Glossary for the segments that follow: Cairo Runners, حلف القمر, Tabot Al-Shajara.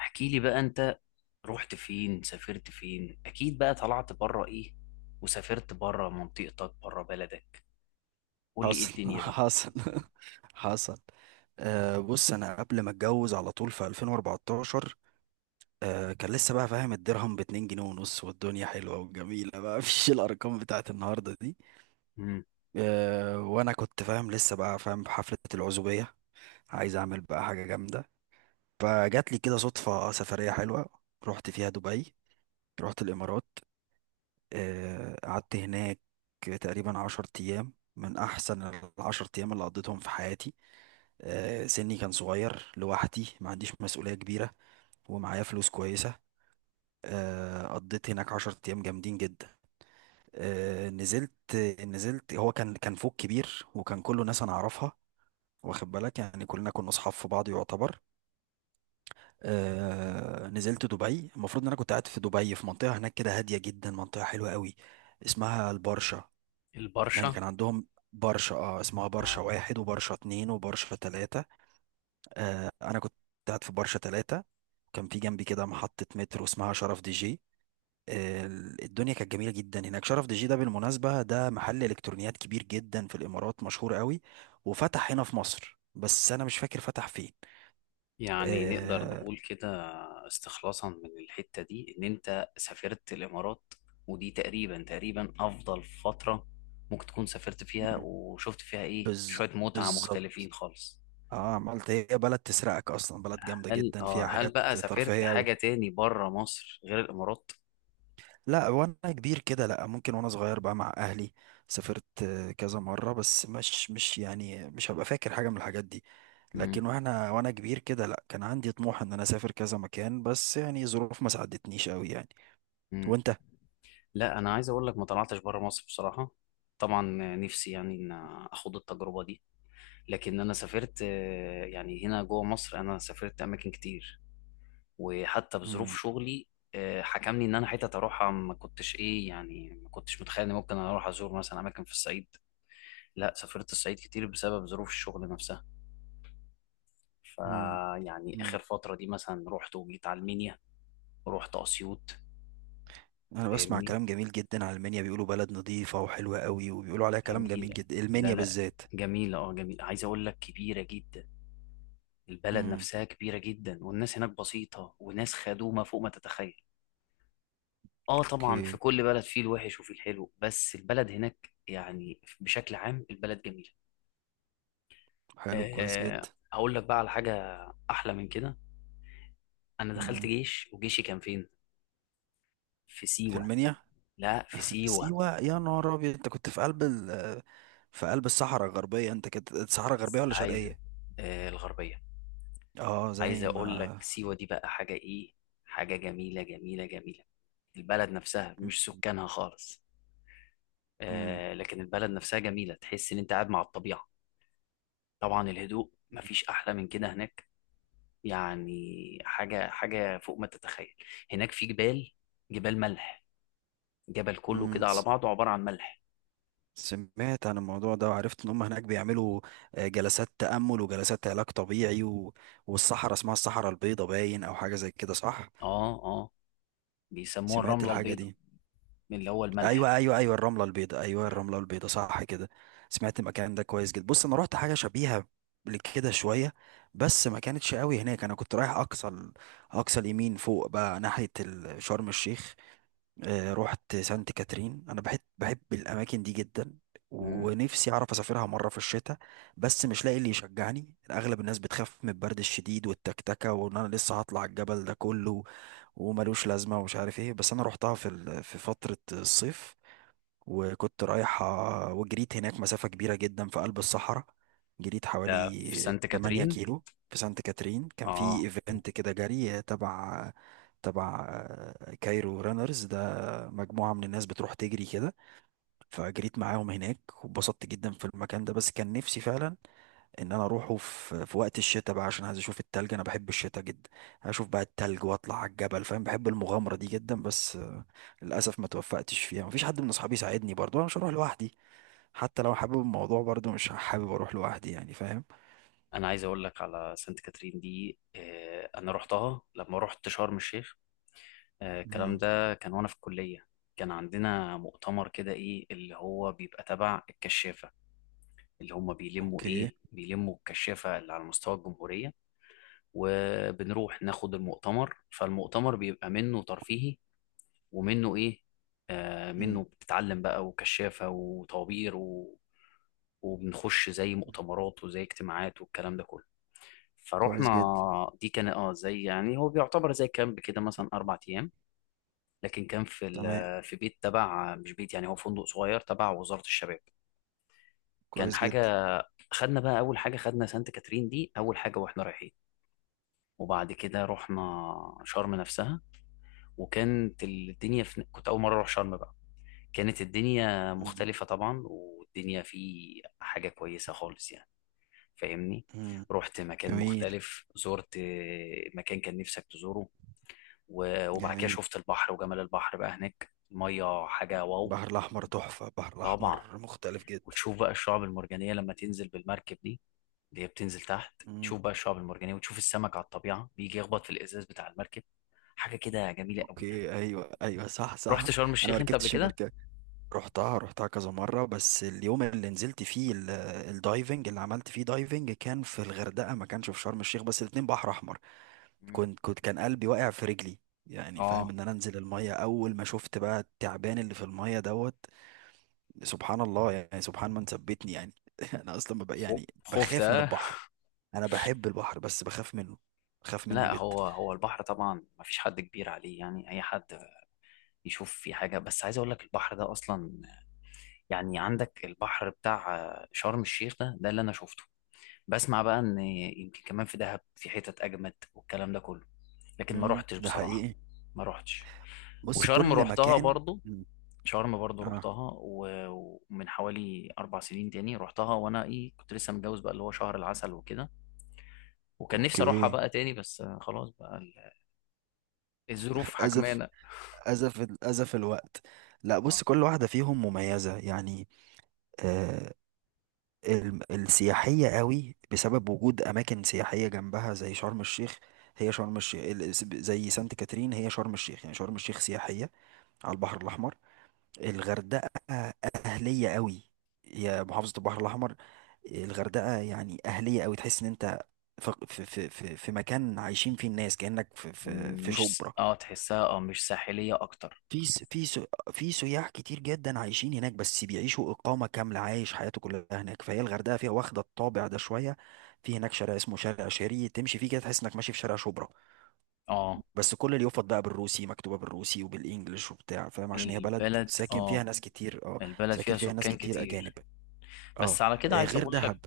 احكي لي بقى انت، رحت فين؟ سافرت فين؟ اكيد بقى طلعت بره، ايه؟ وسافرت بره منطقتك، بره بلدك. قول لي ايه حصل الدنيا بقى. حصل حصل. بص، انا قبل ما اتجوز على طول في 2014. كان لسه بقى فاهم الدرهم ب 2 جنيه ونص، والدنيا حلوه وجميله بقى. مفيش الارقام بتاعت النهارده دي. امم. وانا كنت فاهم لسه بقى فاهم بحفله العزوبيه، عايز اعمل بقى حاجه جامده. فجات لي كده صدفه سفريه حلوه، رحت فيها دبي، رحت الامارات. قعدت هناك تقريبا 10 ايام، من احسن العشر ايام اللي قضيتهم في حياتي. سني كان صغير، لوحدي، ما عنديش مسؤولية كبيرة، ومعايا فلوس كويسة. قضيت هناك عشرة أيام جامدين جدا. آه، نزلت نزلت، هو كان فوق كبير، وكان كله ناس أنا أعرفها، واخد بالك، يعني كلنا كنا أصحاب في بعض يعتبر. نزلت دبي، المفروض إن أنا كنت قاعد في دبي في منطقة هناك كده هادية جدا، منطقة حلوة قوي، اسمها البرشا. يعني البرشا. كان عندهم برشا، اسمها برشا اه، واحد وبرشا اتنين وبرشا تلاتة. انا كنت قاعد في برشا ثلاثة، وكان في جنبي كده محطة مترو اسمها شرف دي جي. آه، الدنيا كانت جميلة جدا هناك. شرف دي جي ده بالمناسبة ده محل الكترونيات كبير جدا في الامارات، مشهور قوي، وفتح هنا في مصر بس انا مش فاكر فتح فين. يعني نقدر آه، نقول كده، استخلاصا من الحتة دي ان انت سافرت الامارات، ودي تقريبا تقريبا افضل فترة ممكن تكون سافرت فيها مم، وشفت فيها ايه بز شوية متعة بالظبط. مختلفين خالص. اه، عملت، هي بلد تسرقك اصلا، بلد جامدة هل جدا اه فيها هل حاجات بقى سافرت ترفيهية قوي. حاجة تاني بره مصر غير الامارات؟ لا، وانا كبير كده لا، ممكن وانا صغير بقى مع اهلي سافرت، كذا مرة، بس مش يعني مش هبقى فاكر حاجة من الحاجات دي. لكن وانا كبير كده لا، كان عندي طموح ان انا اسافر كذا مكان، بس يعني ظروف ما ساعدتنيش قوي يعني. امم. وانت؟ لا، انا عايز اقول لك ما طلعتش بره مصر بصراحه. طبعا نفسي يعني ان اخد التجربه دي، لكن انا سافرت يعني هنا جوه مصر انا سافرت اماكن كتير، وحتى مم. بظروف شغلي. حكمني ان انا حتت اروحها ما كنتش ايه، يعني ما كنتش متخيل ان ممكن اروح ازور مثلا اماكن في الصعيد. لا سافرت الصعيد كتير بسبب ظروف الشغل نفسها، مم. فيعني مم. اخر فتره دي مثلا رحت وجيت على المنيا ورحت اسيوط. انا بسمع فاهمني؟ كلام جميل جدا عن المنيا، بيقولوا بلد نظيفة وحلوة قوي، وبيقولوا عليها كلام جميل جميله. جدا، لا المنيا لا، بالذات. جميلة. اه جميلة، عايز اقول لك كبيرة جدا. البلد مم. نفسها كبيرة جدا، والناس هناك بسيطة، وناس خدومة فوق ما تتخيل. اه طبعا في اوكي، كل بلد فيه الوحش وفيه الحلو، بس البلد هناك يعني بشكل عام البلد جميلة. حلو، كويس آه، جدا. هقول لك بقى على حاجة أحلى من كده. أنا دخلت مم. جيش، وجيشي كان فين؟ في في سيوة. المنيا. لا، في سيوة. سيوة يا نهار أبيض، أنت كنت في قلب الصحراء الغربية، أنت كنت الصحراء الغربية بس ولا عايز، شرقية؟ آه، الغربية. عايز زي أقول لك ما... سيوة دي بقى حاجة إيه؟ حاجة جميلة جميلة جميلة. البلد نفسها، مش سكانها خالص. مم. آه، لكن البلد نفسها جميلة، تحس إن أنت قاعد مع الطبيعة. طبعا الهدوء مفيش احلى من كده هناك، يعني حاجه حاجه فوق ما تتخيل. هناك في جبال، جبال ملح، جبل كله مم. كده على بعضه عباره عن ملح. سمعت عن الموضوع ده، وعرفت إن هم هناك بيعملوا جلسات تأمل وجلسات علاج طبيعي و... والصحراء اسمها الصحراء البيضاء باين، أو حاجة زي كده، صح؟ اه اه، بيسموها سمعت الرمله الحاجة البيضاء، دي. من اللي هو الملح. ايوه ايوه ايوه، الرمله البيضاء، ايوه الرمله البيضاء صح كده. سمعت المكان ده كويس جدا. بص، انا رحت حاجه شبيهه لكده شويه، بس ما كانتش قوي هناك. انا كنت رايح اقصى اليمين فوق بقى شرم الشيخ. رحت سانت كاترين، انا بحب الاماكن دي جدا، امم. ونفسي اعرف اسافرها مره في الشتاء، بس مش لاقي اللي يشجعني. اغلب الناس بتخاف من البرد الشديد والتكتكه، وان انا لسه هطلع الجبل ده كله، وملوش لازمه ومش عارف ايه. بس انا رحتها في فتره الصيف، وكنت رايح، وجريت هناك مسافة كبيرة جدا في قلب الصحراء، جريت ده في حوالي سانت 8 كاترين. كيلو في سانت كاترين. كان في اه، ايفنت كده جري تبع كايرو رانرز ده، مجموعة من الناس بتروح تجري كده، فجريت معاهم هناك، واتبسطت جدا في المكان ده. بس كان نفسي فعلا ان انا اروحه في وقت الشتاء بقى، عشان عايز اشوف التلج، انا بحب الشتاء جدا، اشوف بقى التلج واطلع على الجبل، فاهم، بحب المغامره دي جدا. بس للاسف ما توفقتش فيها، مفيش حد من اصحابي يساعدني، برضه انا مش هروح لوحدي، حتى لو حابب الموضوع برضه مش حابب اروح لوحدي يعني، فاهم؟ انا عايز اقول لك على سانت كاترين دي، آه انا رحتها لما رحت شرم الشيخ. آه، الكلام امم ده كان وانا في الكليه. كان عندنا مؤتمر كده، ايه، اللي هو بيبقى تبع الكشافه، اللي هم بيلموا، اوكي. بيلموا الكشافة اللي على مستوى الجمهورية. وبنروح ناخد المؤتمر، فالمؤتمر بيبقى منه ترفيهي، ومنه ايه، آه، منه امم بتتعلم بقى، وكشافة، وطوابير، و... وبنخش زي مؤتمرات وزي اجتماعات والكلام ده كله. كويس فروحنا. جدا. دي كان اه زي يعني هو بيعتبر زي كامب كده، مثلا 4 ايام. لكن كان في ال... تمام، في بيت تبع، مش بيت يعني، هو فندق صغير تبع وزارة الشباب. كان كويس جدا. حاجة. خدنا بقى اول حاجه، خدنا سانت كاترين دي اول حاجه واحنا رايحين، وبعد كده رحنا شرم نفسها. كنت اول مره اروح شرم بقى. كانت الدنيا امم مختلفه طبعا، والدنيا في حاجه كويسه خالص يعني. فاهمني؟ امم رحت مكان جميل. مختلف، زرت مكان كان نفسك تزوره. و- وبعد كده جميل. شفت البحر وجمال البحر بقى هناك، الميه حاجه واو. البحر الاحمر تحفه، البحر طبعا، الاحمر مختلف جدا. وتشوف بقى الشعب المرجانيه لما تنزل بالمركب دي، اللي هي بتنزل تحت امم تشوف بقى الشعب المرجانية، وتشوف السمك على الطبيعة بيجي يخبط في الإزاز بتاع المركب. حاجة كده جميلة قوي يعني. اوكي، ايوه ايوه، صح صح. رحت شرم انا ما الشيخ أنت قبل ركبتش كده؟ المركبه. رحتها كذا مرة، بس اليوم اللي نزلت فيه الدايفنج، اللي عملت فيه دايفنج كان في الغردقة، ما كانش في شرم الشيخ، بس الاتنين بحر أحمر. مم. كنت كان قلبي واقع في رجلي، يعني فاهم، اه. ان انا انزل المية. اول ما شفت بقى التعبان اللي في المية دوت، سبحان الله، يعني سبحان من ثبتني يعني. انا اصلا ببقى يعني خفت بخاف من آه؟ البحر، انا بحب البحر بس بخاف منه، بخاف منه لا، جدا. هو هو البحر طبعا ما فيش حد كبير عليه، يعني اي حد يشوف في حاجه، بس عايز اقول لك البحر ده اصلا، يعني عندك البحر بتاع شرم الشيخ، ده اللي انا شفته. بسمع بقى ان يمكن كمان في دهب، في حتت اجمد والكلام ده كله، لكن ما روحتش ده بصراحه. حقيقي. ما روحتش. بص، وشرم كل روحتها مكان. برضو. مم. شرم برضو اه، رحتها، و- ومن حوالي 4 سنين تاني رحتها، وأنا إيه كنت لسه متجوز بقى اللي هو شهر العسل وكده. وكان نفسي أروحها اوكي. بقى تاني، بس خلاص بقى الظروف اسف، حكمانة. أزف أزف الوقت. لا بص، آه، كل واحدة فيهم مميزة يعني. آه، السياحية قوي بسبب وجود أماكن سياحية جنبها، زي شرم الشيخ. هي شرم الشيخ زي سانت كاترين، هي شرم الشيخ، يعني شرم الشيخ سياحية، على البحر الأحمر. الغردقة أهلية قوي، هي محافظة البحر الأحمر. الغردقة يعني أهلية قوي، تحس إن أنت في مكان عايشين فيه الناس، كأنك في مش س- شبرا. آه تحسها، مش ساحلية أكتر. في س- في س- في سياح كتير جدا عايشين هناك، بس بيعيشوا إقامة كاملة، عايش حياته كلها هناك، فهي الغردقة فيها واخدة الطابع ده شوية. في هناك شارع اسمه شارع شيري، تمشي فيه كده تحس إنك ماشي في شارع شبرا، آه بس كل اليافط بقى بالروسي، مكتوبة بالروسي وبالإنجلش وبتاع، فاهم، عشان هي بلد البلد، ساكن فيها آه ناس كتير. اه، البلد ساكن فيها فيها ناس سكان كتير أجانب. كتير. اه. بس على كده عايز غير أقول لك، دهب.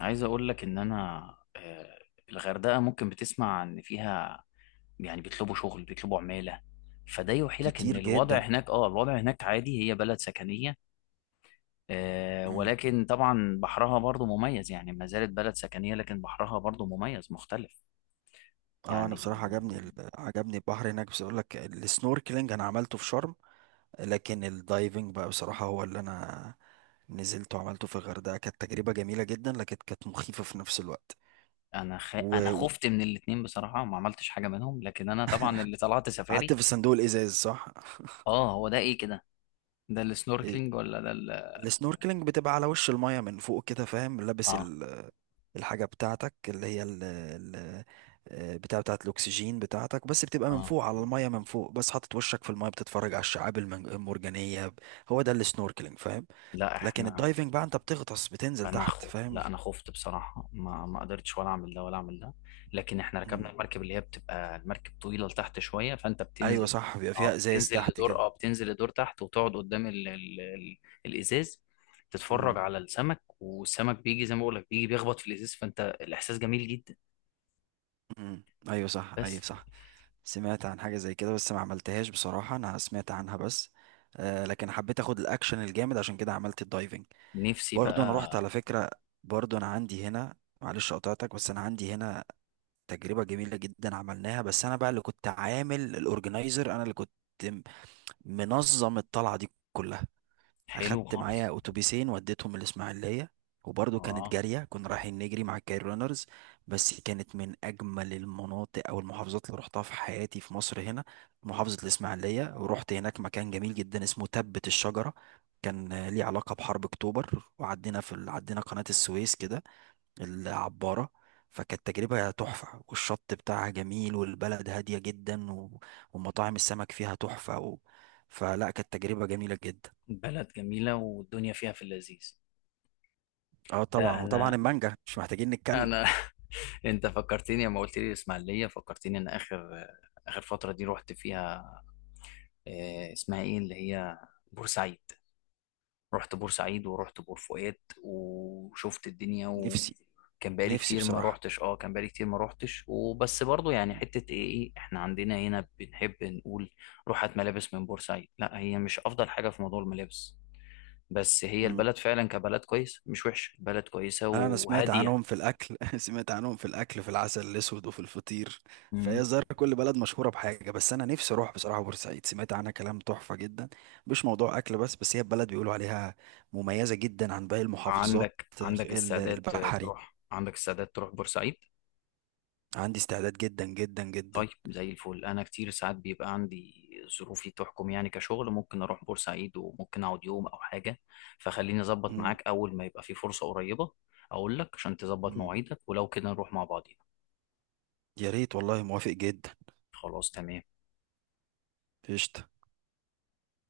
إن أنا، آه، الغردقة ممكن بتسمع إن فيها يعني بيطلبوا شغل، بيطلبوا عمالة، فده يوحي لك ان كتير جدا. الوضع هناك عادي، هي بلد سكنية. آه، مم. ولكن طبعا بحرها برضو مميز، يعني ما زالت بلد سكنية لكن بحرها برضو مميز مختلف اه، انا يعني. بصراحه عجبني البحر هناك. بس اقول لك، السنوركلينج انا عملته في شرم، لكن الدايفنج بقى بصراحة هو اللي انا نزلت وعملته في الغردقة. كانت تجربة جميلة جدا، لكن كانت مخيفة في نفس الوقت. انا و- خفت من الاتنين بصراحة، ما عملتش حاجة منهم، لكن انا طبعا اللي طلعت وقعدت سفاري. في الصندوق الإزاز، صح؟ اه هو ده ايه كده، ده إيه، السنوركلينج ولا ده ال...؟ السنوركلينج بتبقى على وش المية من فوق كده، فاهم، لابس اه الحاجة بتاعتك اللي هي ال بتاعت الأكسجين بتاعتك، بس بتبقى من اه. فوق على المية من فوق، بس حاطط وشك في المية، بتتفرج على الشعاب المرجانية. هو ده السنوركلينج، فاهم؟ لا لكن احنا، الدايفنج بقى انت بتغطس، بتنزل تحت، فاهم؟ لا انا خفت بصراحه، ما قدرتش ولا اعمل ده ولا اعمل ده. لكن احنا ركبنا المركب اللي هي بتبقى المركب طويله لتحت شويه، فانت ايوه بتنزل. صح، بيبقى فيها ازاز تحت كده. بتنزل لدور تحت، وتقعد قدام الازاز، تتفرج امم على السمك، والسمك بيجي زي ما بقول لك بيجي بيخبط في الازاز، فانت الاحساس جميل جدا. ايوه صح، ايوه بس. صح. سمعت عن حاجه زي كده بس ما عملتهاش بصراحه، انا سمعت عنها بس. آه، لكن حبيت اخد الاكشن الجامد، عشان كده عملت الدايفنج. نفسي برضو انا رحت بقى. على فكره، برضو انا عندي هنا، معلش قطعتك، بس انا عندي هنا تجربه جميله جدا عملناها. بس انا بقى اللي كنت عامل الاورجنايزر، انا اللي كنت م- منظم الطلعه دي كلها. حلو اخدت خالص. معايا اتوبيسين وديتهم الاسماعيليه، وبرضه كانت اه، جاريه، كنا رايحين نجري مع الكاير رانرز. بس كانت من اجمل المناطق او المحافظات اللي رحتها في حياتي في مصر هنا، محافظه الاسماعيليه. ورحت هناك مكان جميل جدا اسمه تبت الشجره، كان ليه علاقه بحرب اكتوبر، وعدينا عدينا قناه السويس كده العباره. فكانت تجربة تحفة، والشط بتاعها جميل، والبلد هادية جدا، و... ومطاعم السمك فيها تحفة. و... فلا، كانت تجربة جميلة جدا. بلد جميله والدنيا فيها في اللذيذ. اه لا طبعا، وطبعا انا، المانجا مش محتاجين نتكلم. انا، انت فكرتني لما قلت لي الاسماعيليه، فكرتني ان اخر فتره دي رحت فيها، آه، اسمها ايه، اللي هي بورسعيد. رحت بورسعيد ورحت بور فؤاد وشفت الدنيا، نفسي وكان بقالي نفسي كتير ما بصراحة. روحتش. اه، كان بقالي كتير ما روحتش، وبس برضو، يعني حته ايه ايه، احنا عندنا هنا بنحب نقول روحت ملابس من بورسعيد. لا، هي مش افضل حاجه في موضوع الملابس، بس هي مم. البلد فعلا كبلد كويس، مش وحش، البلد كويسه انا سمعت وهاديه. عنهم في الاكل. سمعت عنهم في الاكل، في العسل الاسود وفي الفطير، فهي الظاهر كل بلد مشهورة بحاجة. بس انا نفسي اروح بصراحة بورسعيد، سمعت عنها كلام تحفة جدا، مش موضوع اكل بس، هي بلد بيقولوا عليها مميزة جدا عن باقي المحافظات عندك استعداد البحري. تروح، عندك استعداد تروح بورسعيد؟ عندي استعداد جدا جدا جدا. طيب زي الفل، انا كتير ساعات بيبقى عندي ظروفي تحكم يعني كشغل، ممكن اروح بورسعيد وممكن اقعد يوم او حاجه، فخليني اظبط مم. معاك اول ما يبقى في فرصه قريبه، اقول لك عشان تظبط مم. مواعيدك ولو كده نروح مع بعضينا. يا ريت والله، موافق جدا. خلاص تمام. قشطة.